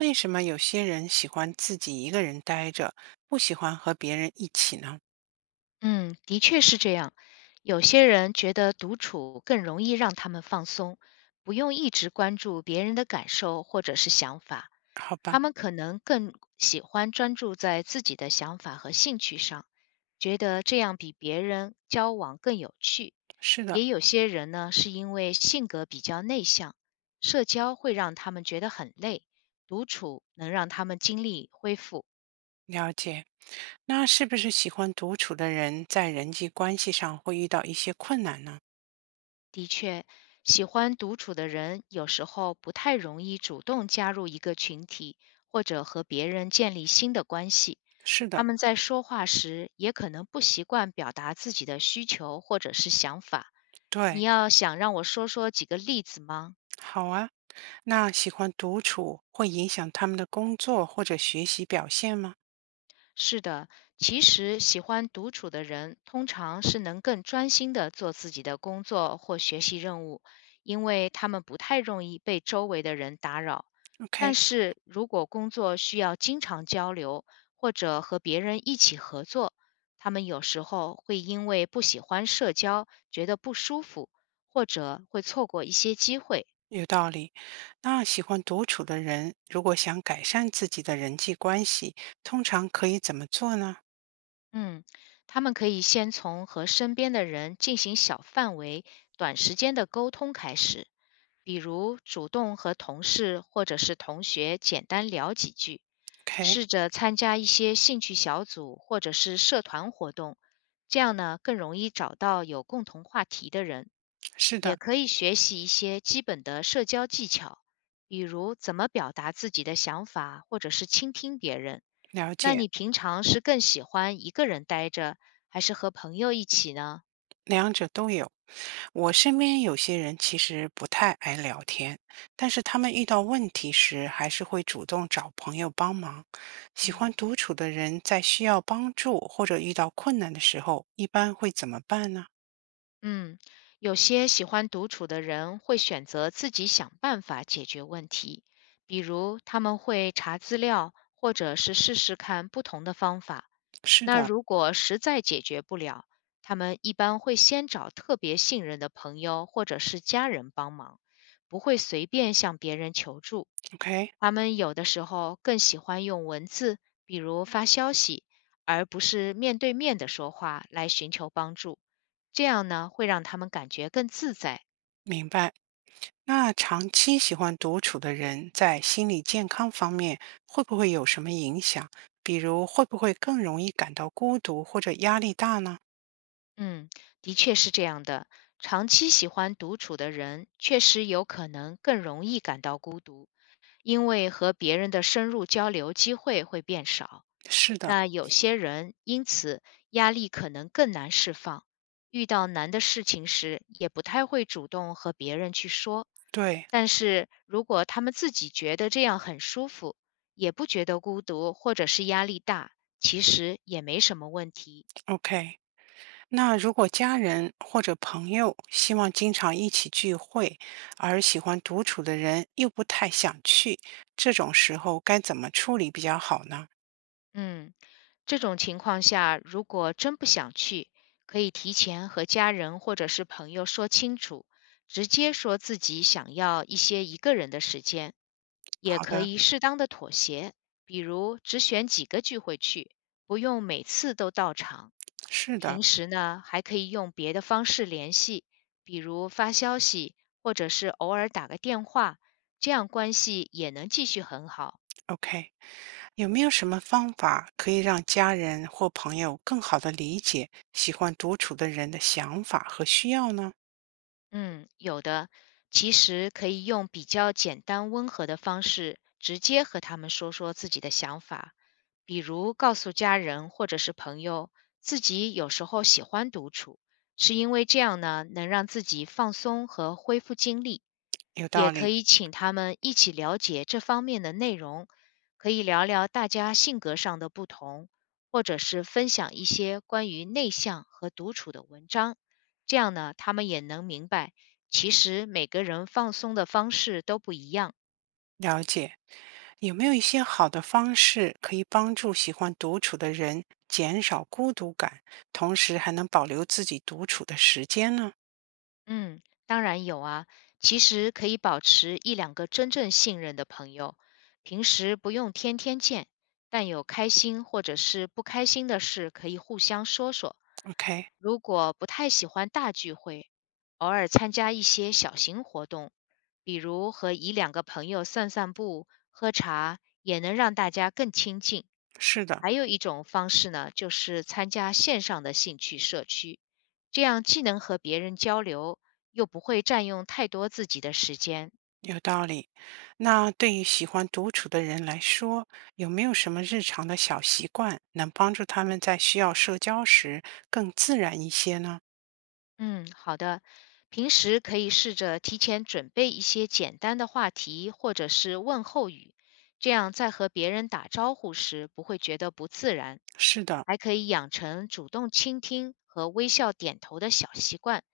为什么有些人喜欢自己一个人待着，不喜欢和别人一起呢？嗯，的确是这样。有些人觉得独处更容易让他们放松，不用一直关注别人的感受或者是想法，好吧，他们可能更喜欢专注在自己的想法和兴趣上，觉得这样比别人交往更有趣。是的，也有些人呢，是因为性格比较内向，社交会让他们觉得很累，独处能让他们精力恢复。了解。那是不是喜欢独处的人在人际关系上会遇到一些困难呢？的确，喜欢独处的人有时候不太容易主动加入一个群体，或者和别人建立新的关系。是他的，们在说话时也可能不习惯表达自己的需求或者是想法。你对，要想让我说说几个例子吗？好啊。那喜欢独处会影响他们的工作或者学习表现吗是的，其实喜欢独处的人，通常是能更专心的做自己的工作或学习任务，因为他们不太容易被周围的人打扰。？OK，但是如果工作需要经常交流，或者和别人一起合作，他们有时候会因为不喜欢社交，觉得不舒服，或者会错过一些机会。有道理。那喜欢独处的人如果想改善自己的人际关系，通常可以怎么做呢嗯，他们可以先从和身边的人进行小范围、短时间的沟通开始，比如主动和同事或者是同学简单聊几句，？OK，试着参加一些兴趣小组或者是社团活动，这样呢更容易找到有共同话题的人。是也的，可以学习一些基本的社交技巧，比如怎么表达自己的想法，或者是倾听别人。了那解。你平常是更喜欢一个人待着，还是和朋友一起呢？两者都有。我身边有些人其实不太爱聊天，但是他们遇到问题时还是会主动找朋友帮忙。喜欢嗯独处的人在需要帮助或者遇到困难的时候，一般会怎么办呢？嗯，有些喜欢独处的人会选择自己想办法解决问题，比如他们会查资料，或者是试试看不同的方法。是那的如果实在解决不了，他们一般会先找特别信任的朋友或者是家人帮忙，不会随便向别人求助。，OK，他们有的时候更喜欢用文字，比如发消息，而不是面对面的说话来寻求帮助。这样呢，会让他们感觉更自在。明白。那长期喜欢独处的人在心理健康方面会不会有什么影响？比如会不会更容易感到孤独或者压力大呢？嗯，的确是这样的。长期喜欢独处的人，确实有可能更容易感到孤独，因为和别人的深入交流机会会变少。是的，那有些人因此压力可能更难释放，遇到难的事情时也不太会主动和别人去说。对但是如果他们自己觉得这样很舒服，也不觉得孤独或者是压力大，其实也没什么问题。，OK。那如果家人或者朋友希望经常一起聚会，而喜欢独处的人又不太想去，这种时候该怎么处理比较好呢？嗯，这种情况下，如果真不想去，可以提前和家人或者是朋友说清楚，直接说自己想要一些一个人的时间，也好可的，以适当的妥协，比如只选几个聚会去，不用每次都到场。是的平时呢，还可以用别的方式联系，比如发消息，或者是偶尔打个电话，这样关系也能继续很好。，OK。有没有什么方法可以让家人或朋友更好的理解喜欢独处的人的想法和需要呢？嗯，有的，其实可以用比较简单温和的方式，直接和他们说说自己的想法，比如告诉家人或者是朋友，自己有时候喜欢独处，是因为这样呢，能让自己放松和恢复精力。有道也可理。以请他们一起了解这方面的内容，可以聊聊大家性格上的不同，或者是分享一些关于内向和独处的文章。这样呢，他们也能明白，其实每个人放松的方式都不一样。了解，有没有一些好的方式可以帮助喜欢独处的人减少孤独感，同时还能保留自己独处的时间呢嗯，当然有啊。其实可以保持一两个真正信任的朋友，平时不用天天见，但有开心或者是不开心的事可以互相说说。？OK，如果不太喜欢大聚会，偶尔参加一些小型活动，比如和一两个朋友散散步、喝茶，也能让大家更亲近。是的，还有一种方式呢，就是参加线上的兴趣社区，这样既能和别人交流，又不会占用太多自己的时间。有道理。那对于喜欢独处的人来说，有没有什么日常的小习惯能帮助他们在需要社交时更自然一些呢？嗯，好的。平时可以试着提前准备一些简单的话题或者是问候语，这样在和别人打招呼时不会觉得不自然。是的，还可以养成主动倾听和微笑点头的小习惯，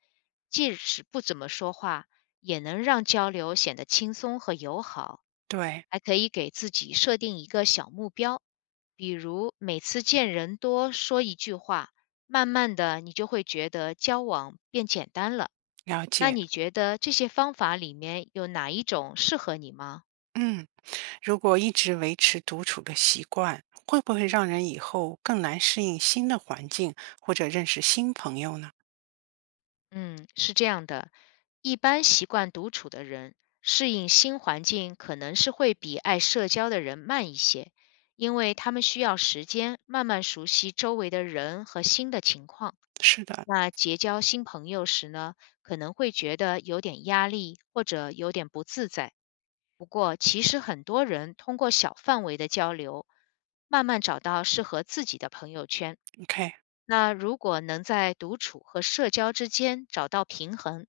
即使不怎么说话，也能让交流显得轻松和友好。对，还可以给自己设定一个小目标，比如每次见人多说一句话，慢慢的，你就会觉得交往变简单了。了那解。你觉得这些方法里面有哪一种适合你吗？嗯。如果一直维持独处的习惯，会不会让人以后更难适应新的环境或者认识新朋友呢？嗯，是这样的，一般习惯独处的人，适应新环境可能是会比爱社交的人慢一些，因为他们需要时间慢慢熟悉周围的人和新的情况。是的那结交新朋友时呢，可能会觉得有点压力或者有点不自在。不过，其实很多人通过小范围的交流，慢慢找到适合自己的朋友圈。，OK，那如果能在独处和社交之间找到平衡，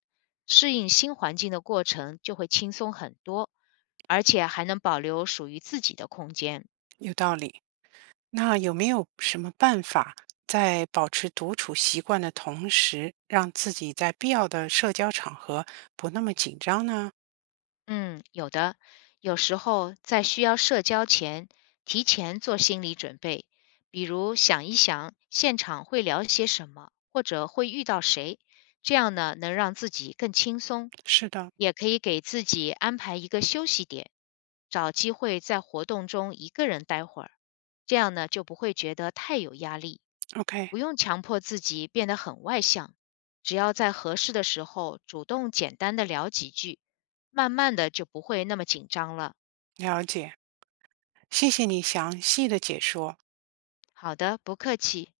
适应新环境的过程就会轻松很多，而且还能保留属于自己的空间。有道理。那有没有什么办法，在保持独处习惯的同时，让自己在必要的社交场合不那么紧张呢？嗯，有的，有时候在需要社交前，提前做心理准备，比如想一想现场会聊些什么，或者会遇到谁，这样呢能让自己更轻松，是的也可以给自己安排一个休息点，找机会在活动中一个人待会儿，这样呢就不会觉得太有压力，，OK，不用强迫自己变得很外向，只要在合适的时候主动简单的聊几句。慢慢的就不会那么紧张了。了解。谢谢你详细的解说。好的，不客气。